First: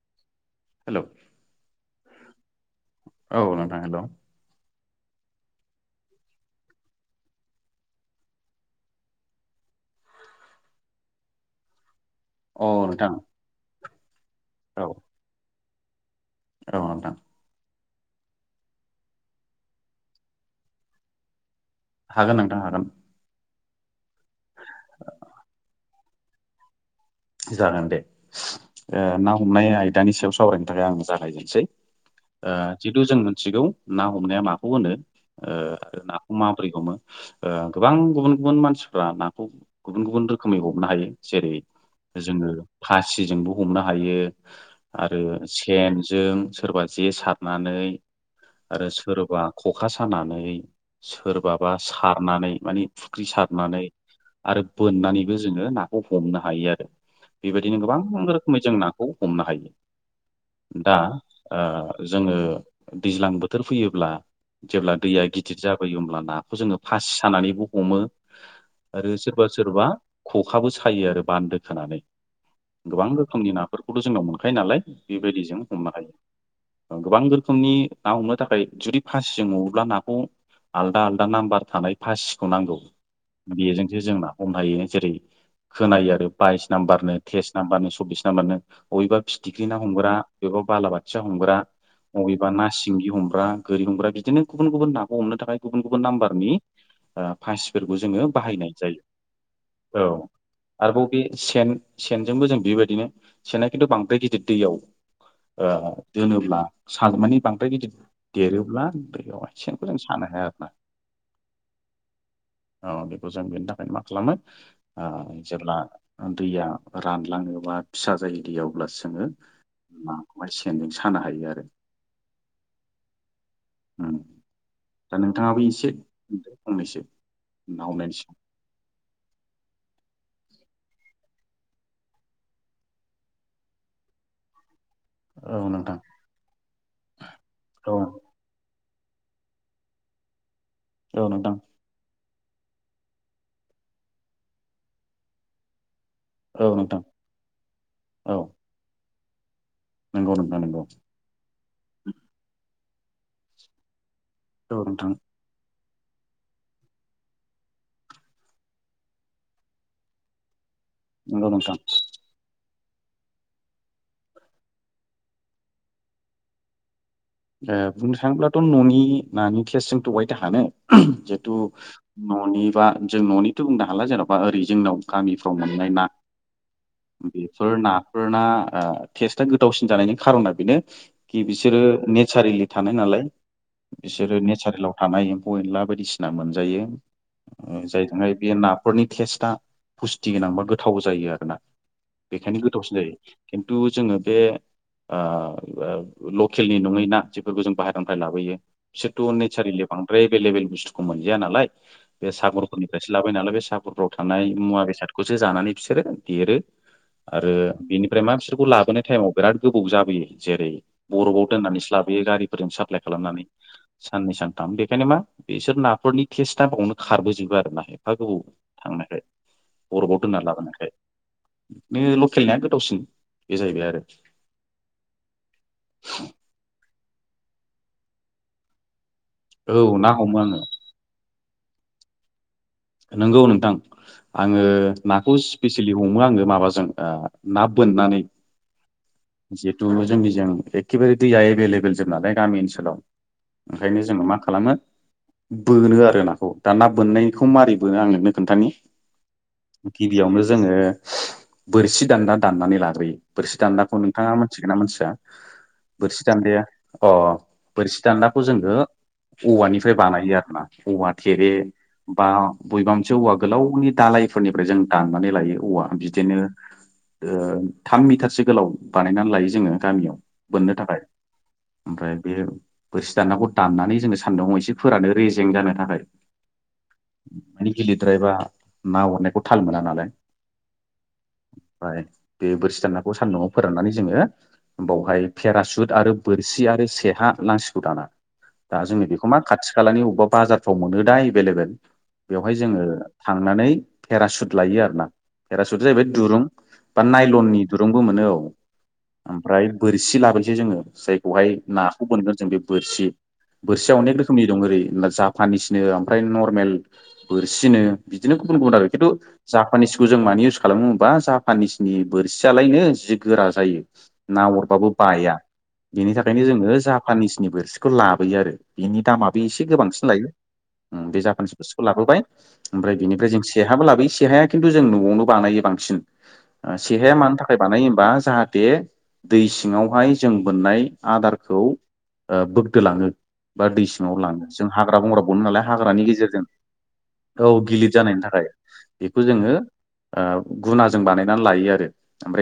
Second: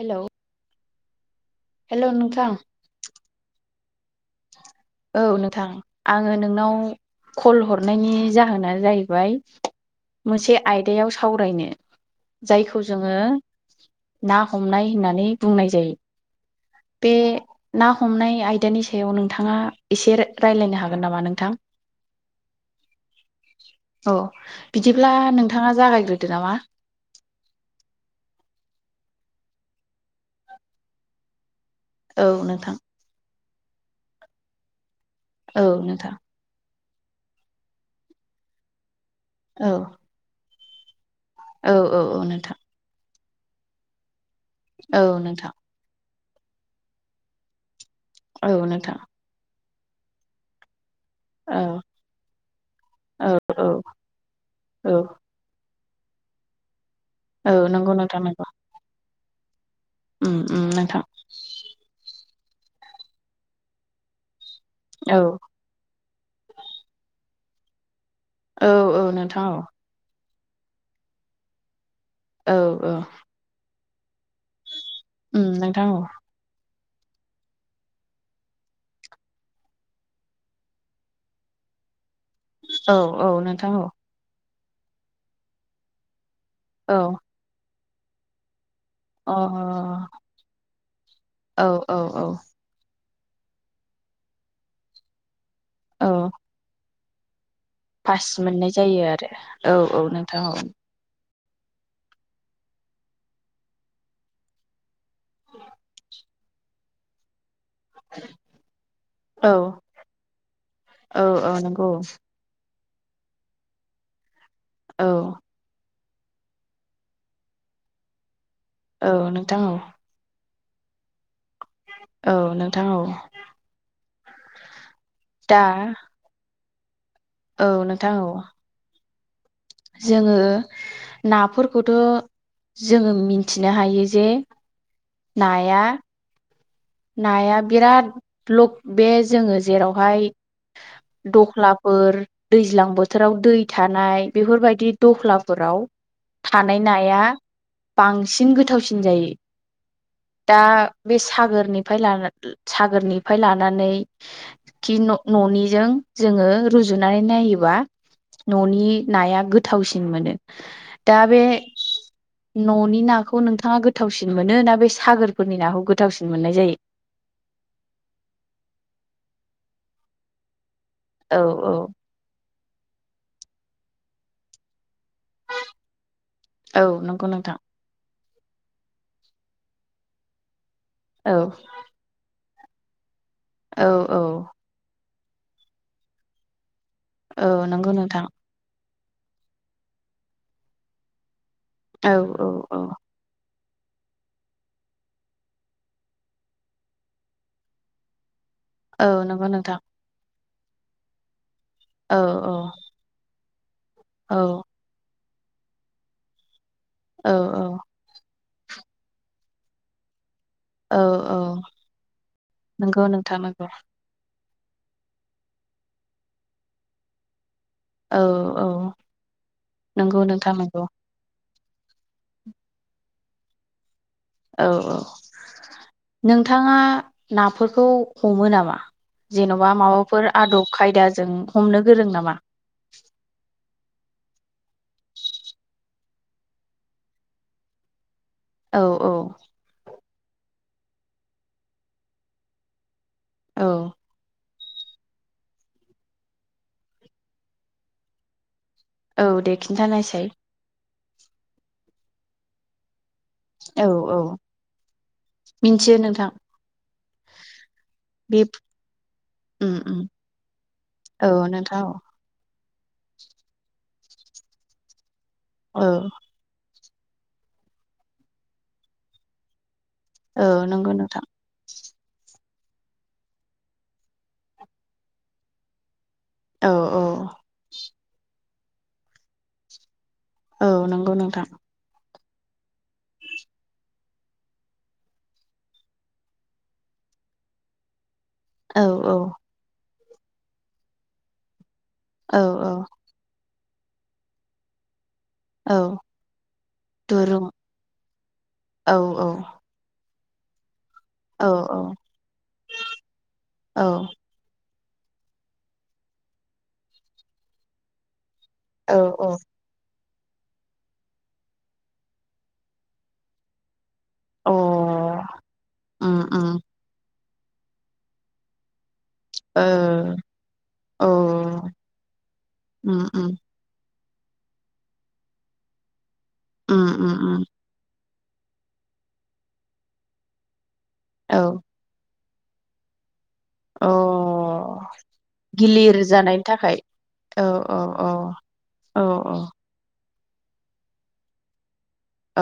हेल'। Hello. Hello नोंथां। नोंथां hello औ नोंथां आङो नोंनाव कल हरनायनि जाहोना जाहैबाय मोनसे आयदायाव सावरायनो। औ जायखौ नोंथां जोङो ना हमनाय होननानै बुंनाय जायो। रो बे नोंथां। ना हमनाय आयदानि सायाव नोंथाङा इसे रायलायनो हागोन नामा नोंथां? हागोन नोंथां हागोन। औ बिदिब्ला नोंथाङा जागायग्रोदो नामा? जागोन दे ओ ना हमनाय आयदानि सायाव सावरायनो थाखाय आं जागायजेनसै। औ नोंथां जितु जों मिथिगौ ना हमनाया माखौ होनो। ओ औ नोंथां नाखौ माबोरै हमो गोबां गुबुन गुबुन मानसिफोर फोरा नाखौ औ गुबुन गुबुन रोखोमै हमनो हायो। जेरै औ औ। औ जोङो नोंथां फासिजोंबो हमनो हायो औ आरो नोंथां सेन जों सोरबा जे सारनानै औ आरो नोंथां सोरबा ख'खा सानानै। सोरबाबा औ सारनानै माने फुख्रि औ सारनानै आरो औ बोननानैबो जोङो ना खौ हमनो हायो आरो औ बेबायदिनो नंगौ गोबां नोंथां नंगौ रोखोमै जों नाखौ हमनो हायो। उम उम दा नोंथां ओ जोङो दैज्लां बोथोर फैयोब्ला जेब्ला दैया औ गिदिर जाबोयो होमब्ला नाखौ जोङो फासि सानानैबो हमो। औ औ आरो नोंथां सोरबा औ सोरबा खखाबो सायो आरो बान्दो खोनानै औ औ गोबां रोखोमनि नाफोरखौथ' जोंनाव मोनखायो नालाय। बेबायदि उम जों नोंथां हमनो औ हायो। गोबां रोखोमनि ना हमनो थाखाय जुदि फासिजों हमोब्ला नाखौ आलदा आलदा नाम्बार थानाय फासिखौ नांगौ औ औ नोंथां औ बेजोंसो जोंना हम हायो जेरै खोनायो आरो बाइस नाम्बार, तेस नाम्बारनो, सब्बिस नाम्बारनो अबेबा औ अ फिथिख्रि ना हमग्रा, बबेबा बालाबाथिया हमग्रा, औ औ औ अबेबा ना सिंगि हमग्रा ग्रा गोरि हमग्रा बिदिनो गुबुन गुबुन नाखौ हमनो थाखाय गुबुन गुबुन औ नाम्बारनि फासिफोरखौ पास जोङो मोननाय बाहायनाय जायो आरो जायो औ नोंथां औ आरोबाव बे सेन सेनजोंबो जों बेबायदिनो सेनना खिन्थु बांद्राय गिदिर दैयाव ओ दोनोब्ला साल माने बांद्राय गिदिर देरोब्ला बेयावहाय औ सेनखौ जों सानो हाया आरोना। औ औ नोंगौ। औ बेखौ जों बेनि थाखायनो मा खालामो औ ओ जेब्ला दैया रानलाङोबा फिसा जायो दै औ अब्लासो जोङो नोंथां औ ना माने सेनजों सानो हायो आरो। औ नोंथां औ। दा नोंथाङाबो इसे होनदो फंनैसो औ ना हमनायनि नोंथां औ जोङो नाफोरखौथ' जोङो मिथिनो हायो जे सायाव औ नाया नोंथां नाया औ बिराद ब्लक बे जोङो जेरावहाय औ नोंथां दख्लाफोर दैज्लां बोथोराव दै थानाय बेफोरबायदि दख्लाफोराव औ थानाय नोंथां नाया औ बांसिन गोथावसिन जायो। नंगौ दा नोंथां नंगौ बे सागोरनिफ्राय लानान सागोरनिफ्राय लानानै औ कि नोंथां न न'निजों जोङो रुजुनानै नायोबा न'नि नाया गोथावसिन मोनो। दा बे नंगौ नोंथां न'नि नाखौ नोंथाङा गोथावसिन मोनो ना बे सागोरफोरनि नाखौ गोथावसिन मोननाय जायो? बुंनो थाङोब्लाथ' न'नि नानि थेस्टजों अहायथो हानो औ जितु औ ननि बा जों न'निथ' बुंनो हाला जेन'बा ओरै जोंनाव गामिफ्राव मोननाय ना औ नंगौ नोंथां। फोरना टेस्टा गोदावसिन जानायनि खारना बेनो औ कि बिसोरो नेचारेलि थानाय नालाय औ औ बिसोरो नेचारेलाव थानाय एम्फौ एनला बायदिसिना मोनजायो औ नंगौ नोंथां। नखरनि टेस्टआ पुस्टि गोनांबा गोथाव जायो आरोना औ औ बेखायनो औ गोथावसिन जायो। खिन्थु जोङो बे ओ लकेलनि नङै ना जेफोरखौ जों बाहेरनिफ्राय लाबोयो औ बिसोरथ' नंगौ नोंथां नेचारेलि बांद्राय एभेलेबेल बुस्थुखौ मोनजाया नालाय औ बे सागरफोरनिफ्रायसो लाबोयो नालाय बे सागरफोराव औ थानाय मुवा बेसादखौसो जानानै बिसोरो देरो। औ आरो बिनिफ्राय मा बिसोरखौ लाबोनाय टाइमाव बिराद गोबाव जाबोयो। जेरै औ औ बरफआव दोननानैसो लाबोयो गारिफोरजों साप्लााय नंगौ नोंथां खालामनानै नंगौ साननै सान थाम बेखायनो मा बेसोर नाफोरनि टेस्टआ बावनो खारबोजोबो आरो एफा औ गोबाव औ थांनायखाय नंगौ बरफाव दोनना नोंथां नंगौ लाबोनखाय नै लकेलनि नाया गोथावसिन बे जाहैबाय आरो। औ औ नोंथाङा नाफोरखौ हमो नामा? जेन'बा औ ना माबाफोर हमो आङो आदब खायदाजों हमनो गोरों नामा? नंगौ नोंथां। आङो नाखौ स्पेसिलि हमो आङो माबाजों ना बोननानै औ औ जिहेथु जोंनिजों एखेबारे दैया एभेलेबेल जोब नालाय गामि ओनसोलाव औ ओंखायनो जोङो मा खालामो बोनो आरो नाखौ दा ना बोननायखौ मारै बोनो आं नोंनो खोन्थानि औ दे खिन्थानायसाय गिबियावनो जोङो बोरसि दान्दा दान्नानै लाग्रोयो बोरसि औ दान्दाखौ औ नोंथाङा मोनथिगोन ना मानथिया मिन्थियो बोरसि नोंथां दान्दाया अ अ बोरसि बे दान्दाखौ जोङो उम औवानिफ्राय उम बानायो आरो ना औवा औ थेरे नोंथां औ बा बबेबा मोनसे औवा गोलावनि दालायफोरनिफ्राय जों दानानै लायो औवा औ बिदिनो थाम मिटारसो गोलाव बानायनानै लायो जोङो गामियाव औ बोननो नंगौ थाखाय नोंथां ओमफ्राय बे बोरसि दानदाखौ दाननानै जोङो सानदुंआव एसे फोरानो रेजें जानो थाखाय औ औ माने गेलिरद्रायबा ना हरनायखौ थाल मोना नालाय औ नंगौ नोंथां। ओमफ्राय बे बोरसि दानाखौ सान्दुंआव फोराननानै जोङो बावहाय पेरासुट आरो बोरसि आरो सेहा नांसिगौ दाना औ दा जोंनि औ बेखौ मा खाथि खालानि अबेबा बाजारफ्राव मोनो दा एभेलेबेल औ बेवहाय जोङो औ थांनानै पेराशुट लाययो आरोना पेरासुट औ जाहैबाय दुरुं बा दुरुं नाइलननि दुरुंबो मोनो औ औ ओमफ्राय बोर बोरसि लाबायसै जोङो औ जायखौहाय नाखौ बोनगोन जों बे बोरसि औ बोरसिया अनेक रोखोमनि दं ओरै जापानिसनो ओमफ्राय नरमेल बोरसिनो बिदि बिदिनो गुबुन गुबुन आरो औ खिथु औ जापानिस खौ जों मानो इउस खालामोबा जापानिसनि बोरसियालायनो जि गोरा जायो ना अ हरबाबो बाया बेनि उम थाखायनो उम जोङो जापानिस बिनि बोरसिखौ लाबोयो आरो बेनि दामाबो ओ एसे गोबांसिन लायो औ बे जाफानिस लाबोबाय ओमफ्राय उम उम बिनिफ्राय जों सेहाबो लाबोयो सेहाया खिन्थु जों न'आवनो बानायो बांसिन उम उम सेहाया मानो उम थाखाय बानायो होनबा जाहाथे दै सिङावहाय जों बोननाय औ आदारखौ बोगदोलाङो बा दै अ सिङाव लाङो जों हाग्रा बंग्रा बोनो नालाय गिलिर हाग्रानि जानायनि गेजेरजों थाखाय औ गिलिर जानायनि थाखाय औ बेखौ जोङो ओ गुना जजों बानायनानै लायो आरो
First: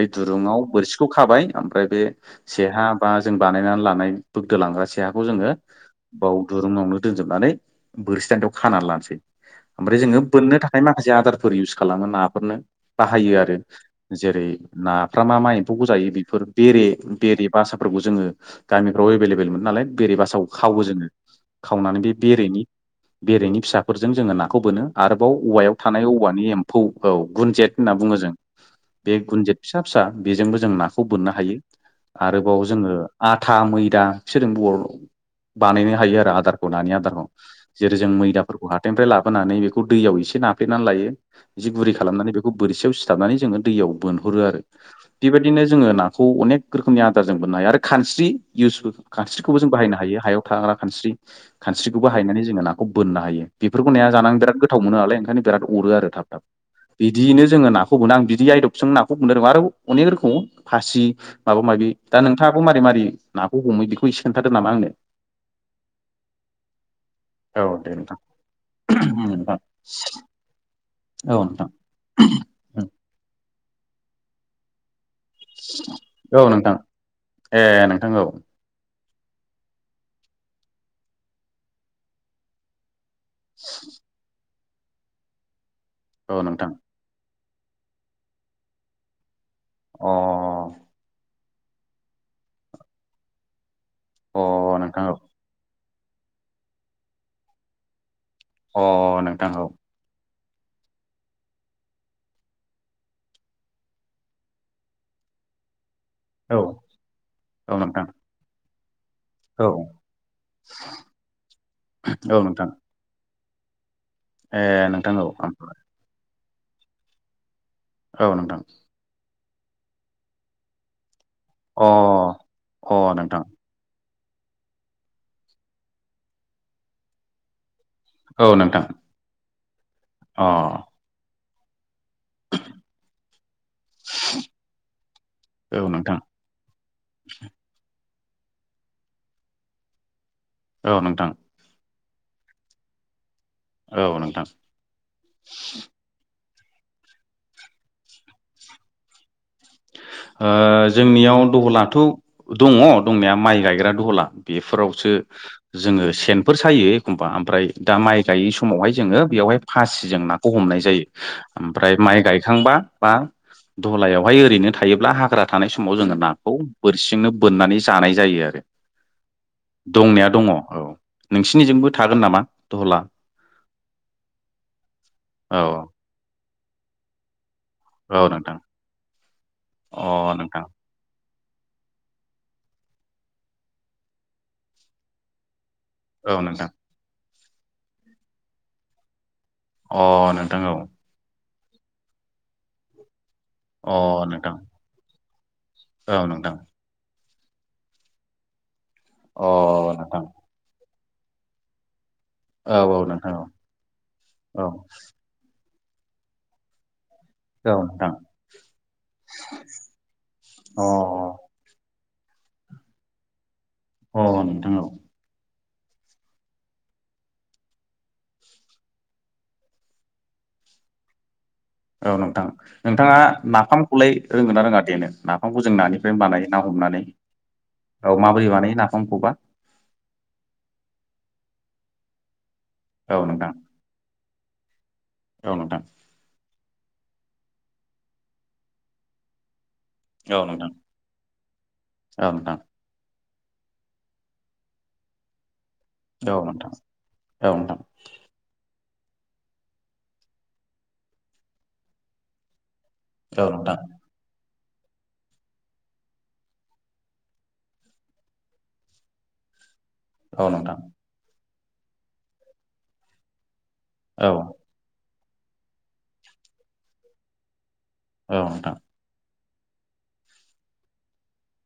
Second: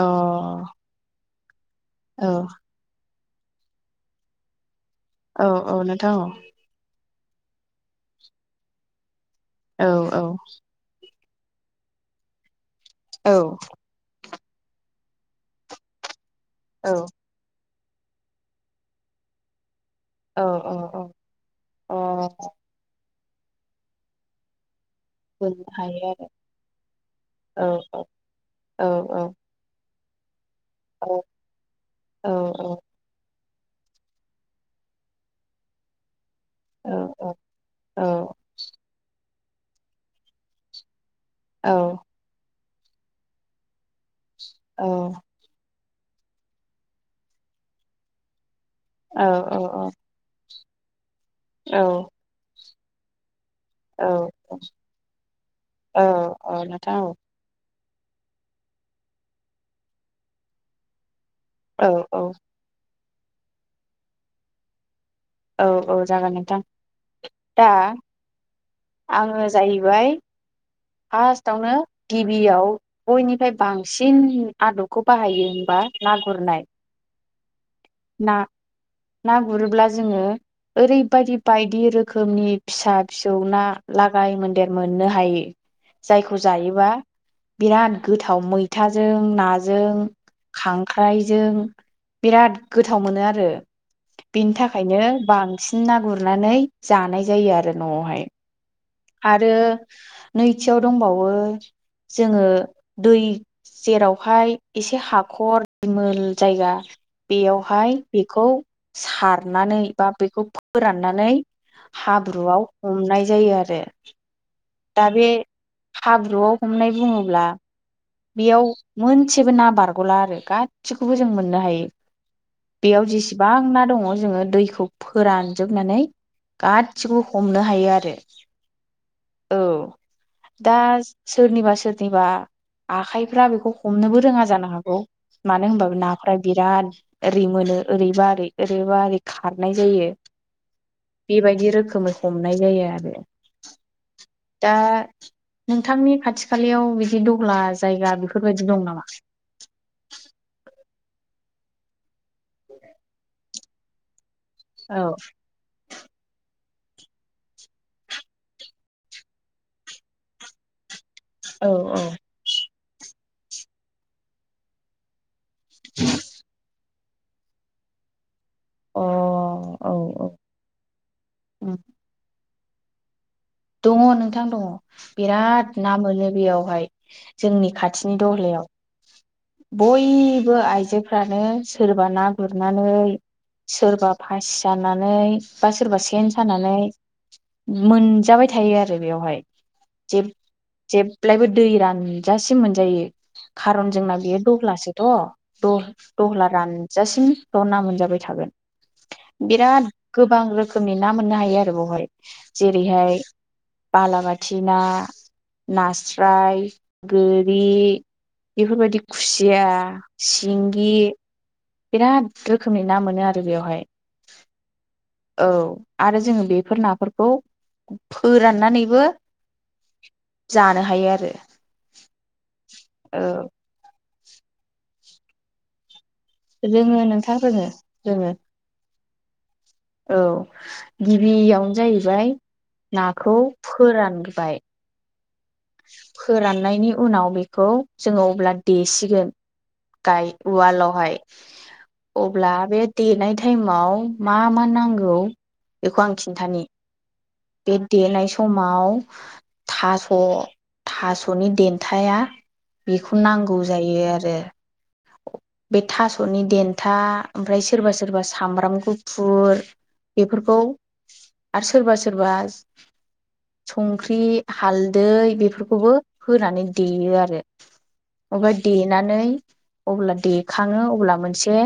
औ दुरुङाव बोरसिखौ खाबाय ओमफ्राय बे औ सेहा बा जों बानायनानै लानाय दोलांगासिनो फिहाखौ औ जोङो औ नोंथां बाव दुरुंनावनो दोनजोबनानै बोरसि दान्दायाव खानानै लानोसै औ ओमफ्राय जोङो औ बोननो थाखाय माखासे आदारफोर इउस खालामो नाफोरनो औ बाहायो आरो जेरै नाफ्रा मा मा एम्फौखौ जायो बिदि फोर बेरे औ बेरे बासाफोरखौ जोङो गामिफ्राव एभेल एभेल नालाय बेरे बासाखौ औ खावो जोङो औ अ खावनानै बे बेरेनि बेरेनि फिसाफोरजों जोङो नाखौ बोनो आरोबाव बोननो औवायाव थानाय हायो औवानि एम्फौ औ गुनजेत होनना आरो बुङो जों औ बे गुनजेत फिसा फिसा बेजोंबो जों नाखौ औ बोननो हायो औ आरोबाव जोङो आथा मैदा बिफोरजों बर बानायनो हायो आरो नानि औ आदारखौ औ जेरै जों मैदा फ्राय लाबोनानै बेखौ दैयाव एसे नाफ्लेनानै लायो एसे औ गुरै खालामनानै बेखौ बोरसियाव सिथाबनानै जोङो दैयाव बोनहरो आरो बेबायदिनो जोङो नाखौ अनेक रोखोमनि आदार जों मोननो हायो आरो खानस्रि इउस औ खानस्रिखौबो जों बाहायनो हायो हायाव थाग्रा खानस्रि खानस्रिखौबो हायनानै जोङो नाखौ बोननो हायो बेफोरखौ नाया जानानै बिराद गोथाव मोनो नालाय ओंखायनो बिराद अरो आरो थाब औ थाब औ नोंथां औ बिदियैनो जोङो नाखौ मोनो आं बिदि आइदबजों नाखौ बनो रोङ आरो अनेक रोखोम फासिब माबा औ माबि औ दा नोंथाङाब मारै मारै नाखौ हमो बेखौ एसे खोनन्थादो नामा आंनो औ औ जागोन नोंथां औ दा दे नोंथां आङो नोंथां जाहैबाय औ नोंथां फार्स्टआवनो गिबियाव बयनिफ्राय बांसिन आदबखौ बाहायो होमबा ना औ गुरनाय नोंथां ए नोंथां औ ना ना गुरोब्ला जोङो ओरैबायदि बायदि रोखोमनि फिसा फिसौ ना लागाय मोन्देर मोननो हायो औ जायखौ नोंथां जायोबा बिराद गोथाव मैथाजों नाजों अ खांख्राय जों बिराद गोथाव मोनो आरो बेनि अ थाखायनो नोंथां बांसिन बि ना गुरनानै जानाय जायो आरो न'आवहाय औ अ आरो नोंथां औ नैथियाव दंबावो जोङो दै जेरावहाय एसे हाखर दिमोल जायगा औ बेयावहाय नोंथां बेखौ औ सारनानै बा बेखौ फोराननानै औ हाब्रुआव नोंथां हमनाय जायो आरो ए दा नोंथां औ बे हाब्रुआव हमनाय बुङोब्ला औ नोंथां बेयाव मोनसेबो ना बारग'ला आरो गासिखौबो जों मोनो अ अ बेयाव नोंथां जेसेबां ना दङ जोङो दैखौ फोरानजोबनानै गासिखौबो हमनो हायो आरो औ नोंथां औ अ दा सोरनिबा सोरनिबा आखाइफ्रा बेखौ हमनोबो रोङा जानो हागौ मानो औ होनबाबो नोंथां नाफोरा बिराद ओरै मोनो ओरै बा ओरै ओरैबा ओरै खारनाय जायो औ नोंथां बेबायदि रोखोमै। हमनाय जायो आरो औ नोंथां दा नोंथांनि खाथि खालायाव बिदि दहला जायगा बेफोरबायदि दं नामा ओ जोंनियाव दहलाथ' दङ दंनाया माइ गायग्रा दहला औ बेफोरावसो जोङो सेनफोर सा सायो एखमबा ओमफ्राय दा माइ गायै समावहाय जोङो बेयावहाय फासिजों नाखौ हमनाय जायो औ ओमफ्राय माइ गायखांबा बा दहलायावहाय ओरैनो थायोब्ला हाग्रा थानाय समाव जोङो नाखौ बोरसिंनो बोननानै जानाय जायो आरो औ अ दंनाया दङ औ नोंसिनिजोंबो थागोन नामा दहला दङ नोंथां दङ औ बिराद ना मोनो बेयावहाय जोंनि खाथिनि औ नोंथां दहलायाव अ बयबो नोंथां आइजोफ्रा नो सोरबा ना गुरनानै सोरबा फासि सानानै बा सोरबा सेन औ नोंथां सानानै मोनजाबाय थायो आरो बेवहाय अ जेब नोंथां औ जेब्लायबो दै रानजासिम मोनजायो खारन जोंना औ अ बेयो नोंथां दहलासोथ' द औ दहला नोंथां रानजासिमल' ना मोनजाबाय थागोन अ बिराद नोंथां गोबां रोखोमनि ना मोननो हायो आरो बेवहाय औ औ नोंथां औ बालाबाथि औ ना नास्राय गोरि औ नोंथां बेफोरबायदि खुसिया अ सिंगि बिराद रोखोमनि ना मोनो आरो बेवहाय अ नोंथां औ औ आरो जोङो बेफोर नाफोरखौ फोराननानैबो जानो हायो आरो औ नोंथां नोंथाङा औ नाफामखौलाय रोङोना रोङा देनो नाफामखौ जों नानि बानायो ना रोङो हमनानै नोंथां रोङो औ रोङो माबोरै बानायो नाफामखौबा? औ गिबियावनो जाहैबाय औ नाखौ नोंथां फोरानग बाय। औ नोंथां फोराननायनि उनाव बेखौ जोङो अब्ला देसिगोन गाय औ नोंथां उवालावहाय औ अब्ला नोंथां बे देनाय टाइमाव मा मा नांगौ बेखौ आं औ खिन्थानि नोंथां औ बे नोंथां देनाय समाव थास' थास'नि देन्थाया बेखौ औ नांगौ नोंथां जायो आरो। बे थास'नि देन्था ओमफ्राय सोरबा सोरबा सामब्राम गुफुर औ बेफोरखौ नोंथां आरो सोरबा सोरबा संख्रि औ नोंथां औ हालदै बेफोरखौबो होनानै देयो आरो। ओमफाय नोंथां देनानै अब्ला देखाङो अब्ला मोनसे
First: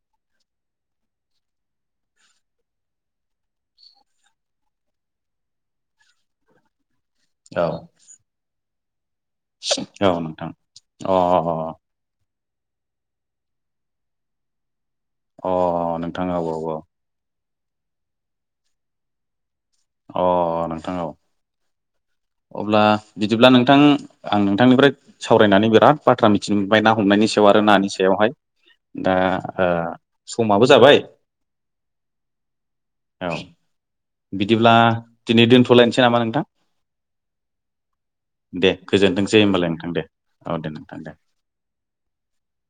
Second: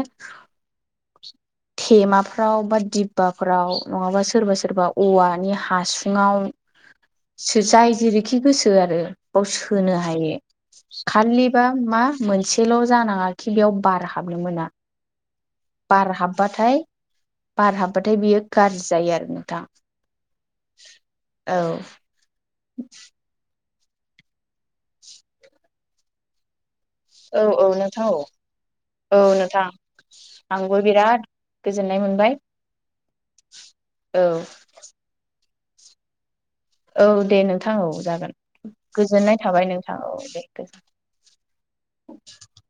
थेमाफ्राव बा दिब्बाफोराव नङाबा सोरबा सोरबा औवानि हासुङाव अ जाय जेरैखि गोसो आरो। बाव सोनो अ हायो नोंथां औ खाालिबा औ मा मोनसेल' जानाङाखि बेयाव बार हाबनो मोना। औ बार हाब्बाथाय बार हाब्बाथाय बियो गाज्रि जायो आरो नोंथां। अ नोंथां औ औ अब्ला बिदिब्ला नों नोंथां आं नोंथांनिफ्राय सावरायनानै बिराद बाथ्रा मिथिनो ओमफ्राय ना हमनायनि औ सायाव आरो औ नानि नोंथां औ सायावहाय। दा औ नोंथां ओ समाबो आंबो जाबाय। बिराद गोजोननाय मोनबाय औ औ बिदिब्ला दिनै दिनथ'लायनोसै नामा नोंथां? औ दे नोंथां औ जागोन दे गोजोननाय गोजोनथोंसै थाबाय होमबालाय नोंथां औ दे नोंथां दे गोजोन। [unintelligible]